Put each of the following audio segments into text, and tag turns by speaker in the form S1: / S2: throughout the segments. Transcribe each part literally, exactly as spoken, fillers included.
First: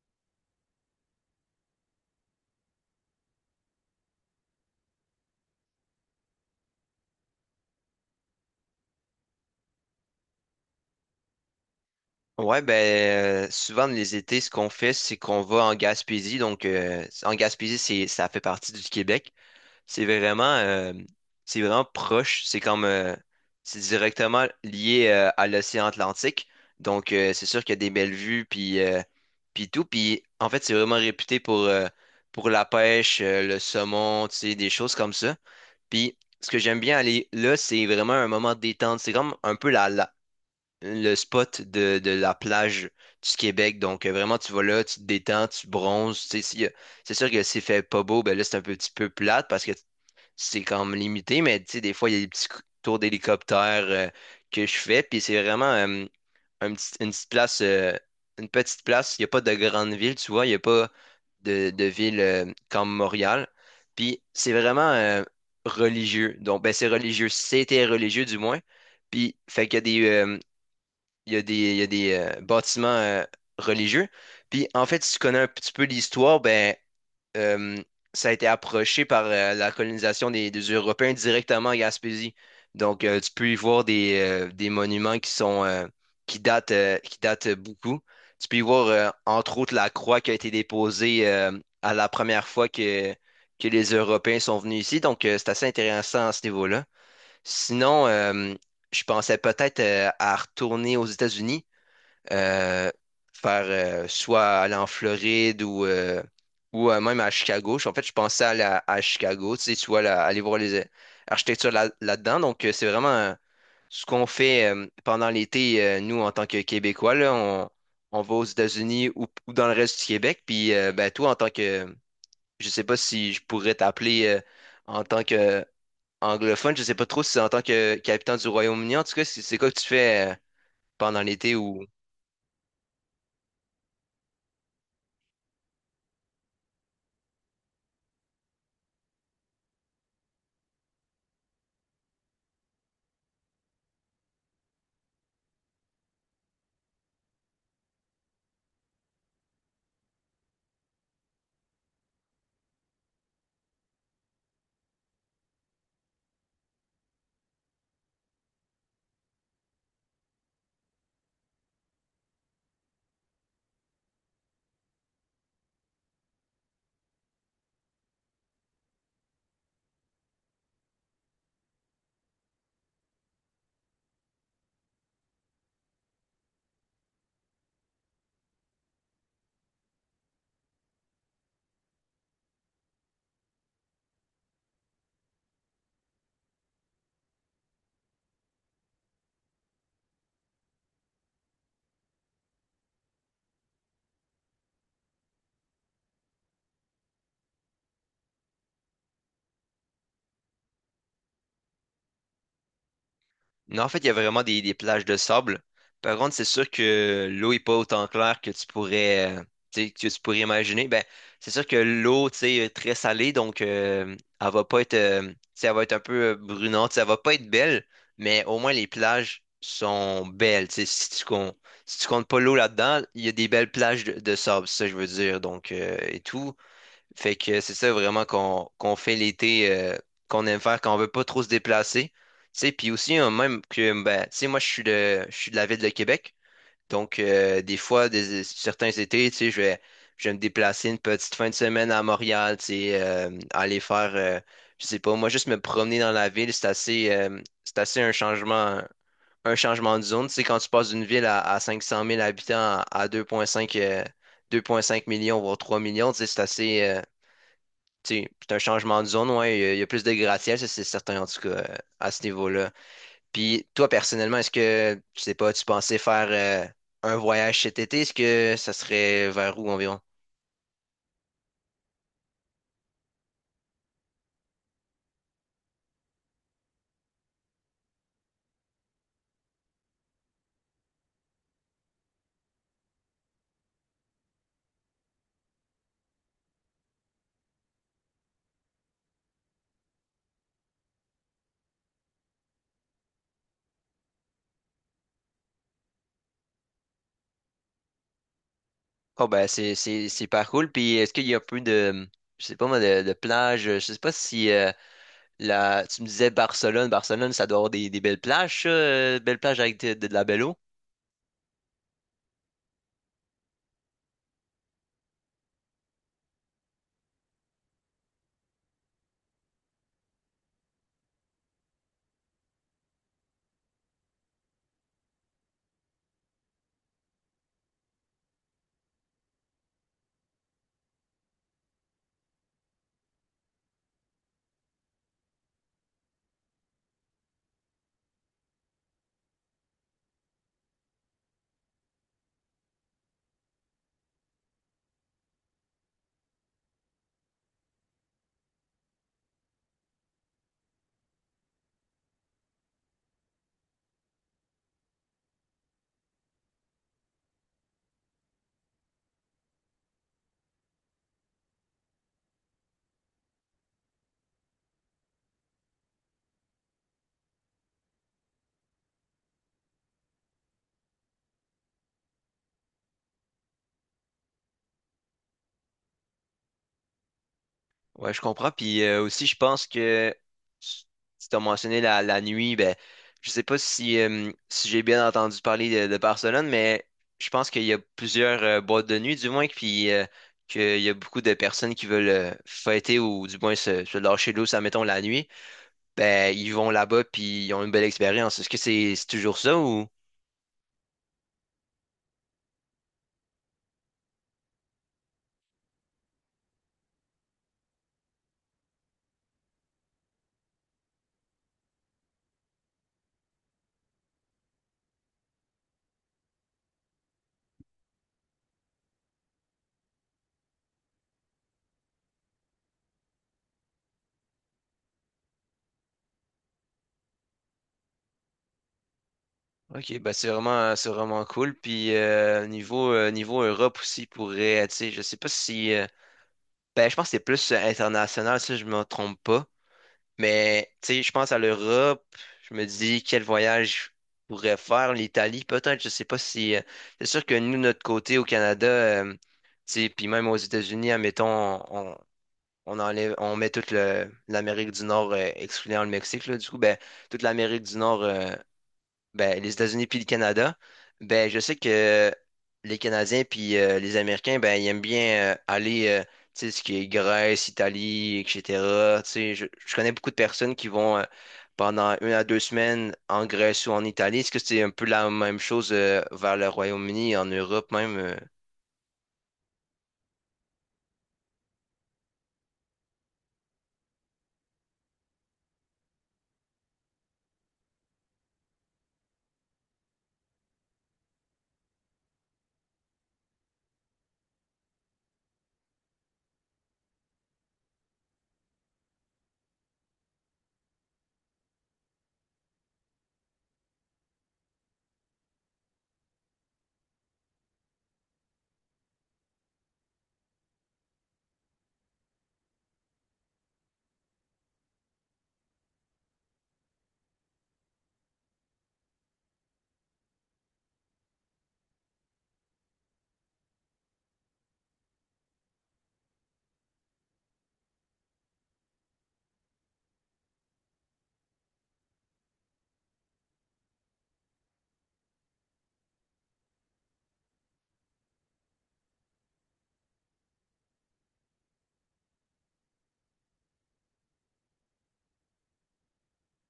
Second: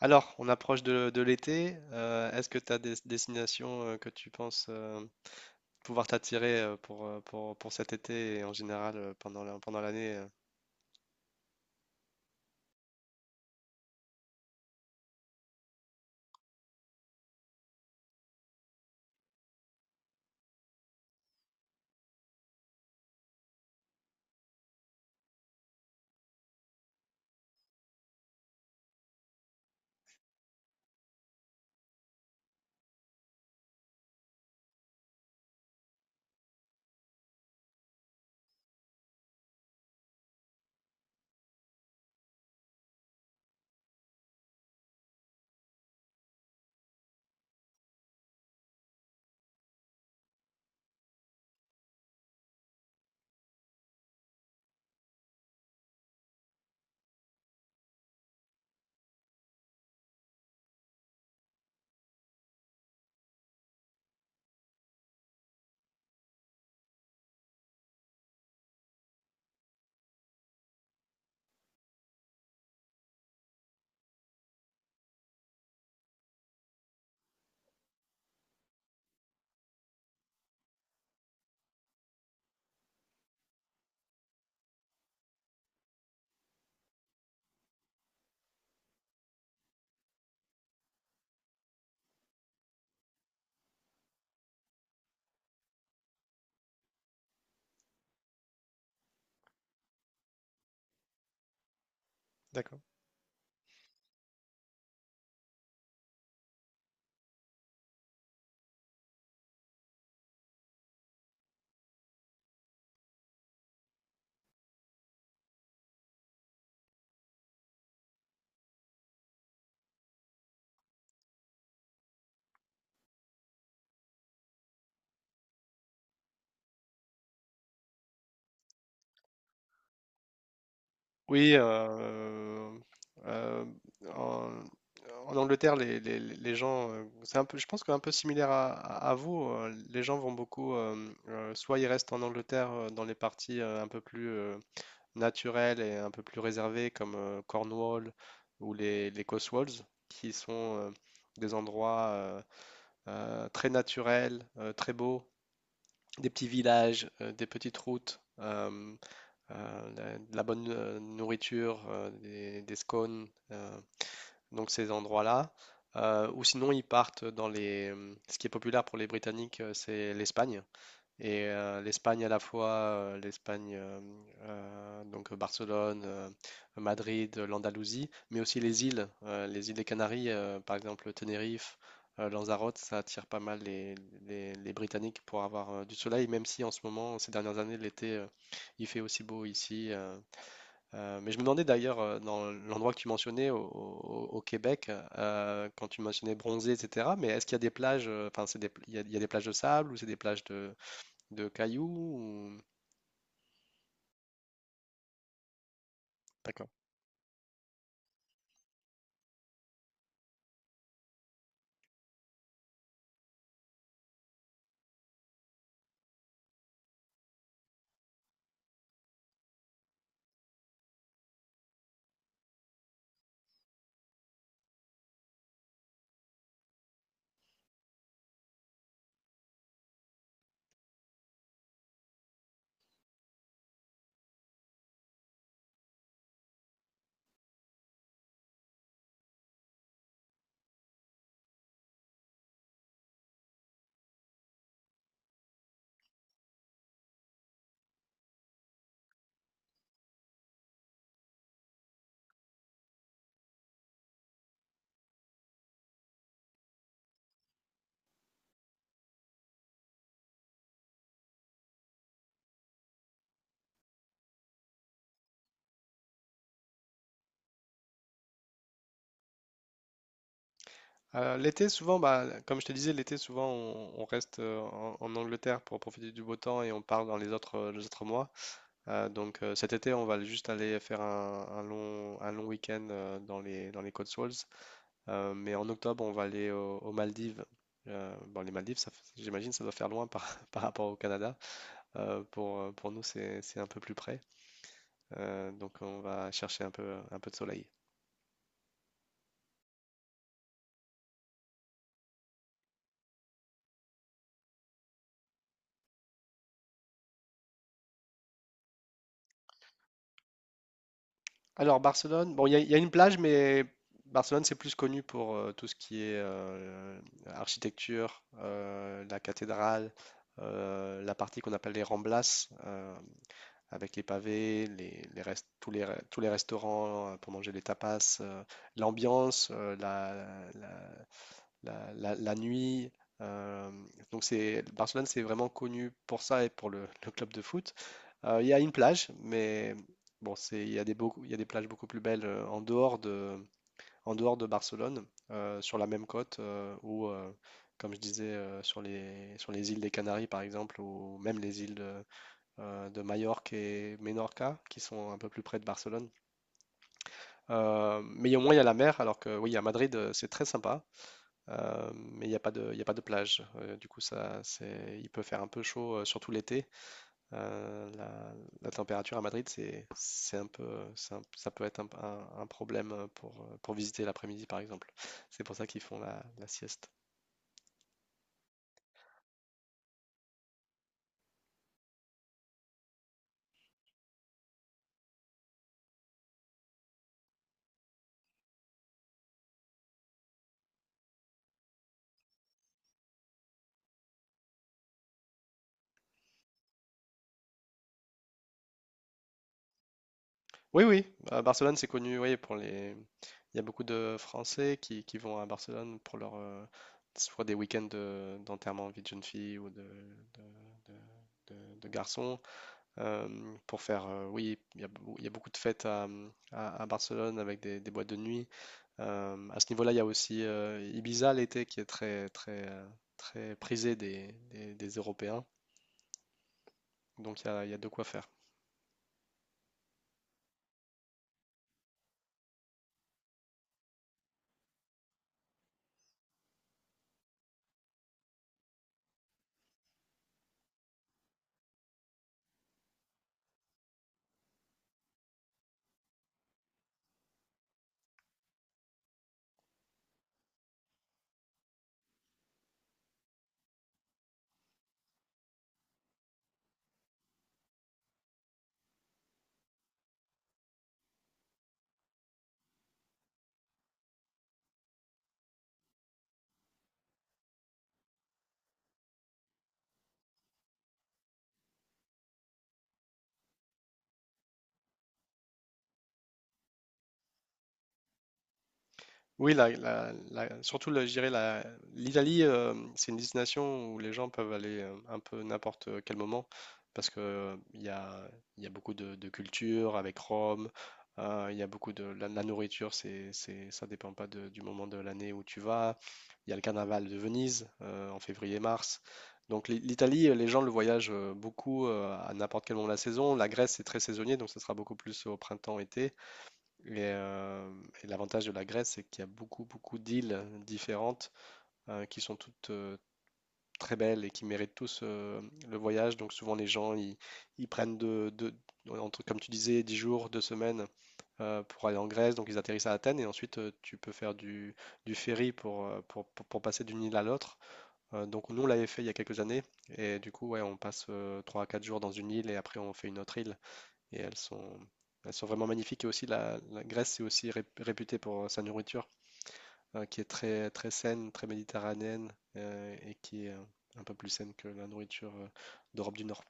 S1: Alors, on approche de, de l'été. Euh, est-ce que tu as des destinations euh, que tu penses euh, pouvoir t'attirer euh, pour, euh, pour, pour cet été et en général euh, pendant la- pendant l'année euh
S2: Ouais, ben euh, souvent les étés, ce qu'on fait, c'est qu'on va en Gaspésie. Donc euh, en Gaspésie, c'est ça fait partie du Québec. C'est vraiment euh, c'est vraiment proche. C'est comme euh, c'est directement lié euh, à l'océan Atlantique. Donc euh, c'est sûr qu'il y a des belles vues puis euh, puis tout. Puis en fait, c'est vraiment réputé pour euh, pour la pêche, euh, le saumon, tu sais, des choses comme ça. Puis ce que j'aime bien aller là, c'est vraiment un moment de détente. C'est comme un peu la, le spot de, de la plage du Québec. Donc, euh, vraiment, tu vas là, tu te détends, tu bronzes. Tu sais, s'il y a- c'est sûr que s'il fait pas beau, ben là, c'est un peu- petit peu plate parce que c'est comme limité, mais tu sais, des fois, il y a des petits cou- tours d'hélicoptère euh, que je fais. Puis c'est vraiment euh, un petit- une petite place, euh, une petite place. Il n'y a pas de grande ville, tu vois. Il n'y a pas de, de ville euh, comme Montréal. Puis c'est vraiment euh, religieux. Donc, ben, c'est religieux. C'était religieux, du moins. Puis, fait qu'il y a des, euh, il y a des, il y a des euh, bâtiments euh, religieux. Puis en fait, si tu connais un petit peu l'histoire, ben euh, ça a été approché par euh, la colonisation des, des Européens directement à Gaspésie. Donc euh, tu peux y voir des, euh, des monuments qui sont euh, qui datent euh, qui datent beaucoup. Tu peux y voir euh, entre autres la croix qui a été déposée euh, à la première fois que que les Européens sont venus ici. Donc euh, c'est assez intéressant à ce niveau-là. Sinon, euh, je pensais peut-être euh, à retourner aux États-Unis
S1: D'accord.
S2: euh, faire euh, soit aller en Floride ou, euh, ou euh, même à Chicago. En fait, je pensais aller à, à Chicago, tu sais, tu vois, là, aller voir les euh, architectures là, là-dedans. Donc, euh, c'est vraiment euh, ce qu'on fait euh, pendant l'été, euh, nous, en tant que Québécois, là, on, on va aux États-Unis ou, ou dans le reste du Québec. Puis, euh, ben, toi, en tant que, je sais pas si je pourrais t'appeler euh, en tant que euh, anglophone, je sais pas trop si c'est en tant que qu'habitant du Royaume-Uni. En tout cas, c'est c'est quoi que tu fais euh, pendant l'été
S1: Oui,
S2: ou?
S1: euh, euh, en, en Angleterre, les, les- les gens, euh, c'est un peu, je pense qu'un peu similaire à, à- à vous, euh, les gens vont beaucoup, euh, euh, soit ils restent en Angleterre euh, dans les parties euh, un peu plus euh, naturels et un peu plus réservés comme euh, Cornwall ou les, les Cotswolds, qui sont euh, des endroits euh, euh, très naturels, euh, très beaux, des petits villages, euh, des petites routes, euh, euh, la- de la bonne euh, nourriture, euh, des, des scones, euh, donc ces endroits-là. Euh, ou sinon, ils partent dans les. Ce qui est populaire pour les Britanniques, euh, c'est l'Espagne. Et euh, l'Espagne à la fois, euh, l'Espagne, euh, euh, donc Barcelone, euh, Madrid, euh, l'Andalousie, mais aussi les îles, euh, les îles des Canaries, euh, par exemple Tenerife, euh, Lanzarote, ça attire pas mal les, les- les Britanniques pour avoir euh, du soleil, même si en ce moment, ces dernières années, l'été, euh, il fait aussi beau ici. Euh, euh, mais je me demandais d'ailleurs, euh, dans l'endroit que tu mentionnais, au, au- au Québec, euh, quand tu mentionnais bronzé, et cetera, mais est-ce qu'il y a des plages, euh, enfin, c'est des- il y a il y a des plages de sable ou c'est des plages de de cailloux ou-
S2: Non, en fait, il y a vraiment des, des plages de sable. Par contre, c'est sûr
S1: D'accord.
S2: que l'eau est pas autant claire que tu pourrais, euh, tu sais, que tu pourrais imaginer. Ben, c'est sûr que l'eau, tu sais, est très salée, donc euh, elle va pas être, euh, tu sais, elle va être un peu euh, brunante, ça va pas être belle, mais au moins les plages sont belles. Tu sais, si tu comptes, si tu comptes pas l'eau là-dedans, il y a des belles plages de, de sable, c'est ça que je veux dire. Donc euh, et tout. Fait que c'est ça vraiment qu'on qu'on fait l'été euh, qu'on aime faire quand on veut pas trop se déplacer. Tu sais, puis aussi euh, même que ben, tu sais, moi je suis de je suis de la ville de Québec. Donc euh, des fois des, certains étés, tu sais, je vais je vais me déplacer une petite fin de semaine à Montréal, tu sais, euh, aller faire euh, je sais pas, moi juste me promener dans la ville, c'est assez euh, c'est assez un changement un changement de zone, tu sais quand tu passes d'une ville à, à cinq cent mille habitants à, à deux virgule cinq euh, deux virgule cinq millions voire trois millions, tu sais, c'est assez euh, tu sais, c'est un changement de zone, ouais, il y a, il y a plus de gratte-ciel, ça c'est certain en tout cas euh, à ce niveau-là. Puis toi personnellement, est-ce que, je sais pas, tu pensais faire euh, un voyage cet été? Est-ce que ça serait vers où environ?
S1: Euh, l'été, souvent, bah, comme je te disais, l'été, souvent, on, on reste euh, en, en Angleterre pour profiter du beau temps et on part dans les autres, euh, les autres mois. Euh, donc, euh, cet été, on va juste aller faire un, un long, un long week-end euh, dans les, dans les Cotswolds. Euh, mais en octobre, on va aller au- aux Maldives. Euh, bon, les Maldives, ça f- j'imagine, ça doit faire loin par, par rapport au Canada. Euh, pour, euh, pour nous, c'est, c'est un peu plus près. Euh, donc, on va chercher un peu, un peu de soleil.
S2: Oh ben c'est c'est c'est pas cool. Puis est-ce qu'il y a un peu de je sais pas moi de, de plage, je sais pas si euh, la tu me disais Barcelone, Barcelone ça doit avoir des, des belles plages, ça, euh, belles plages avec de, de la belle eau.
S1: Alors Barcelone, bon, il y, a il y a une plage, mais Barcelone, c'est plus connu pour euh, tout ce qui est euh, architecture, euh, la cathédrale, euh, la partie qu'on appelle les Ramblas, euh, avec les pavés, les, les rest- tous les, re- tous les restaurants euh, pour manger les tapas, euh, l'ambiance, euh, la, la, la- la nuit. euh, donc c'est Barcelone, c'est vraiment connu pour ça et pour le, le club de foot. Euh, Il y a une plage, mais bon, c'est il y a des beaucoup, il y a des plages beaucoup plus belles euh, en dehors de en dehors de Barcelone, euh, sur la même côte euh, ou euh, comme je disais euh, sur les sur les îles des Canaries par exemple ou même les îles de, euh, de Majorque et Menorca qui sont un peu plus près de Barcelone. Euh, mais au moins il y a la mer, alors que oui, à Madrid euh, c'est très sympa. Euh, mais il n'y a pas de, il y a pas de plage. Euh, du coup, ça, c'est, il peut faire un peu chaud, euh, surtout l'été. Euh, la, la température à Madrid, c'est, c'est un peu, c'est un- ça peut être un, un- un problème pour, euh, pour visiter l'après-midi, par exemple. C'est pour ça qu'ils font la, la sieste.
S2: Ouais, je comprends. Puis euh, aussi, je pense que si tu as mentionné la, la nuit, ben, je sais pas si, euh, si j'ai bien entendu parler de, de Barcelone, mais je pense qu'il y a plusieurs euh, boîtes de nuit, du moins, puis euh, qu'il y a beaucoup de personnes qui veulent euh, fêter ou du moins se, se lâcher l'eau, ça mettons la nuit. Ben, ils vont là-bas, puis ils ont une belle expérience. Est-ce que c'est c'est toujours ça ou?
S1: Oui, oui, à Barcelone, c'est connu, oui, pour les. Il y a beaucoup de Français qui, qui vont à Barcelone pour leur, euh, soit des week-ends de- d'enterrement de vie de jeune fille ou de, de, de- de- de garçons. euh, pour faire, euh, oui, il y a, il y a beaucoup de fêtes à, mmh, à- à Barcelone avec des, des boîtes de nuit. Euh, à ce niveau-là, il y a aussi euh, Ibiza l'été qui est très, très, euh, très prisé des, des- des Européens. Donc il y a, il y a de quoi faire.
S2: Ok, ben c'est vraiment c'est vraiment cool. Puis euh, niveau euh, niveau Europe aussi pourrait, tu sais, je sais pas si. Ben, je pense que c'est plus euh, international, si je me trompe pas. Mais, tu sais, je pense à l'Europe. Je me dis, quel voyage je pourrais faire? L'Italie, peut-être. Je sais pas si. euh, c'est sûr que nous, notre côté au Canada, euh, tu sais, puis même aux États-Unis, admettons, on, on enlève, on met toute le- l'Amérique du Nord, euh, excluant le Mexique, là, du coup, ben, toute l'Amérique du Nord. Euh, ben, les États-Unis puis le Canada, ben, je sais que les Canadiens puis euh, les Américains, ben, ils aiment bien euh, aller, euh, tu sais, ce qui est Grèce, Italie, et cetera. Tu sais, je, je connais beaucoup de personnes qui vont euh, pendant une à deux semaines en Grèce ou en Italie. Est-ce que c'est un peu la même chose euh, vers le Royaume-Uni, en Europe même? euh?
S1: Oui, la, la- la- surtout, le- je dirais, la- l'Italie, euh, c'est une destination où les gens peuvent aller euh, un peu n'importe quel moment parce que euh, il y a, il y a beaucoup de, de culture avec Rome, euh, il y a beaucoup de. La, la nourriture, c'est, c'est, ça dépend pas de- du moment de l'année où tu vas. Il y a le carnaval de Venise euh, en février-mars. Donc l'I- l'Italie, euh, les gens le voyagent euh, beaucoup euh, à n'importe quel moment de la saison. La Grèce, c'est très saisonnier, donc ce sera beaucoup plus au printemps-été. Et, euh, et l'avantage de la Grèce, c'est qu'il y a beaucoup, beaucoup d'îles différentes euh, qui sont toutes euh, très belles et qui méritent tous euh, le voyage. Donc souvent, les gens, ils, ils prennent de, de- entre, comme tu disais, dix jours, deux semaines euh, pour aller en Grèce. Donc ils atterrissent à Athènes et ensuite, euh, tu peux faire du, du ferry pour, euh, pour, pour- pour passer d'une île à l'autre. Euh, donc nous, on l'avait fait il y a quelques années. Et du coup, ouais, on passe euh, trois à quatre jours dans une île et après, on fait une autre île et elles sont, elles sont vraiment magnifiques. Et aussi, la, la Grèce est aussi ré- réputée pour sa nourriture, euh, qui est très, très saine, très méditerranéenne, euh, et qui est euh, un peu plus saine que la nourriture euh, d'Europe du Nord.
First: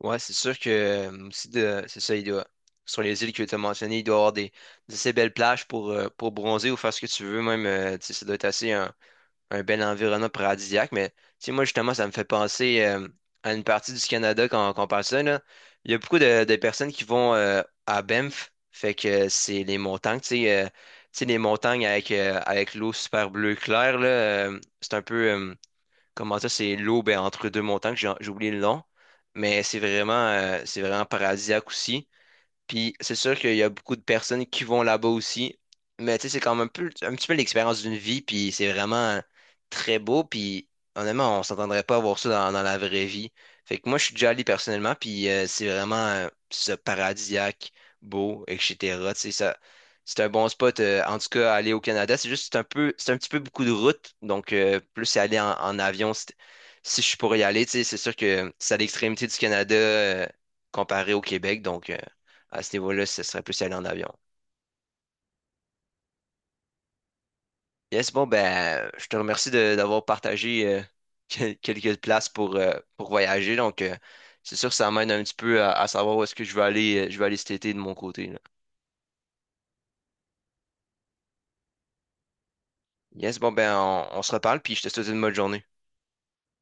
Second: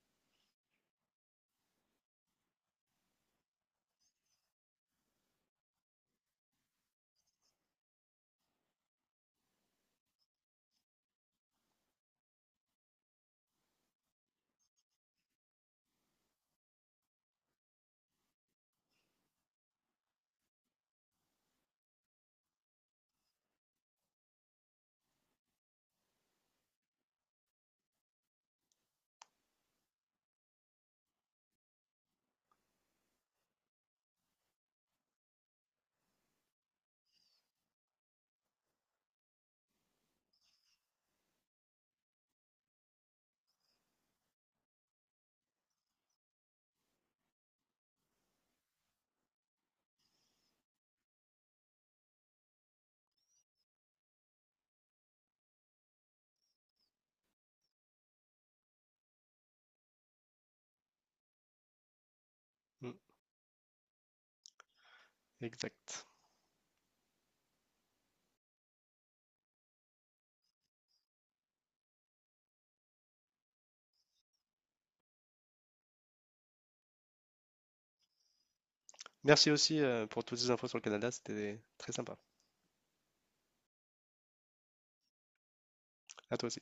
S2: Ouais, c'est sûr que euh, aussi de, c'est ça, il doit, sur les îles que tu as mentionnées, il doit y avoir des, des assez belles plages pour, euh, pour bronzer ou faire ce que tu veux même. Euh, tu sais, ça doit être assez... un. un bel environnement paradisiaque, mais tu sais, moi, justement, ça me fait penser euh, à une partie du Canada quand, quand on parle de ça, là. Il y a beaucoup de, de personnes qui vont euh, à Banff, fait que c'est les montagnes, tu sais, euh, tu sais, les montagnes avec, euh, avec l'eau super bleue claire, là, euh, c'est un peu, euh, comment ça, c'est l'eau ben, entre deux montagnes, j'ai j'ai oublié le nom, mais c'est vraiment, euh, c'est vraiment paradisiaque aussi. Puis c'est sûr qu'il y a beaucoup de personnes qui vont là-bas aussi. Mais tu sais, c'est quand même un peu, un petit peu l'expérience d'une vie. Puis c'est vraiment très beau. Puis honnêtement, on s'entendrait pas avoir ça dans, dans la vraie vie. Fait que moi, je suis déjà allé personnellement. Puis euh, c'est vraiment euh, ce paradisiaque, beau, et etc. Tu sais, ça, c'est un bon spot. euh, en tout cas, aller au Canada, c'est juste c'est un peu, c'est un petit peu beaucoup de route. Donc euh, plus c'est aller en, en avion, c'est- si je suis pour y aller, tu sais, c'est sûr que c'est à l'extrémité du Canada euh, comparé au Québec. Donc. euh, à ce
S1: Mm,
S2: niveau-là, ce serait plus y aller en avion.
S1: exact.
S2: Yes, bon, ben, je te remercie de- d'avoir partagé euh, quel- quelques places pour, euh, pour voyager. Donc, euh, c'est sûr que ça m'aide un petit peu à, à savoir où est-ce que je vais aller, euh, je vais aller cet été de mon côté, là.
S1: Merci aussi euh, pour toutes ces infos sur le Canada, c'était très sympa.
S2: Yes, bon, ben, on, on se reparle, puis je te souhaite une bonne journée.
S1: À toi aussi.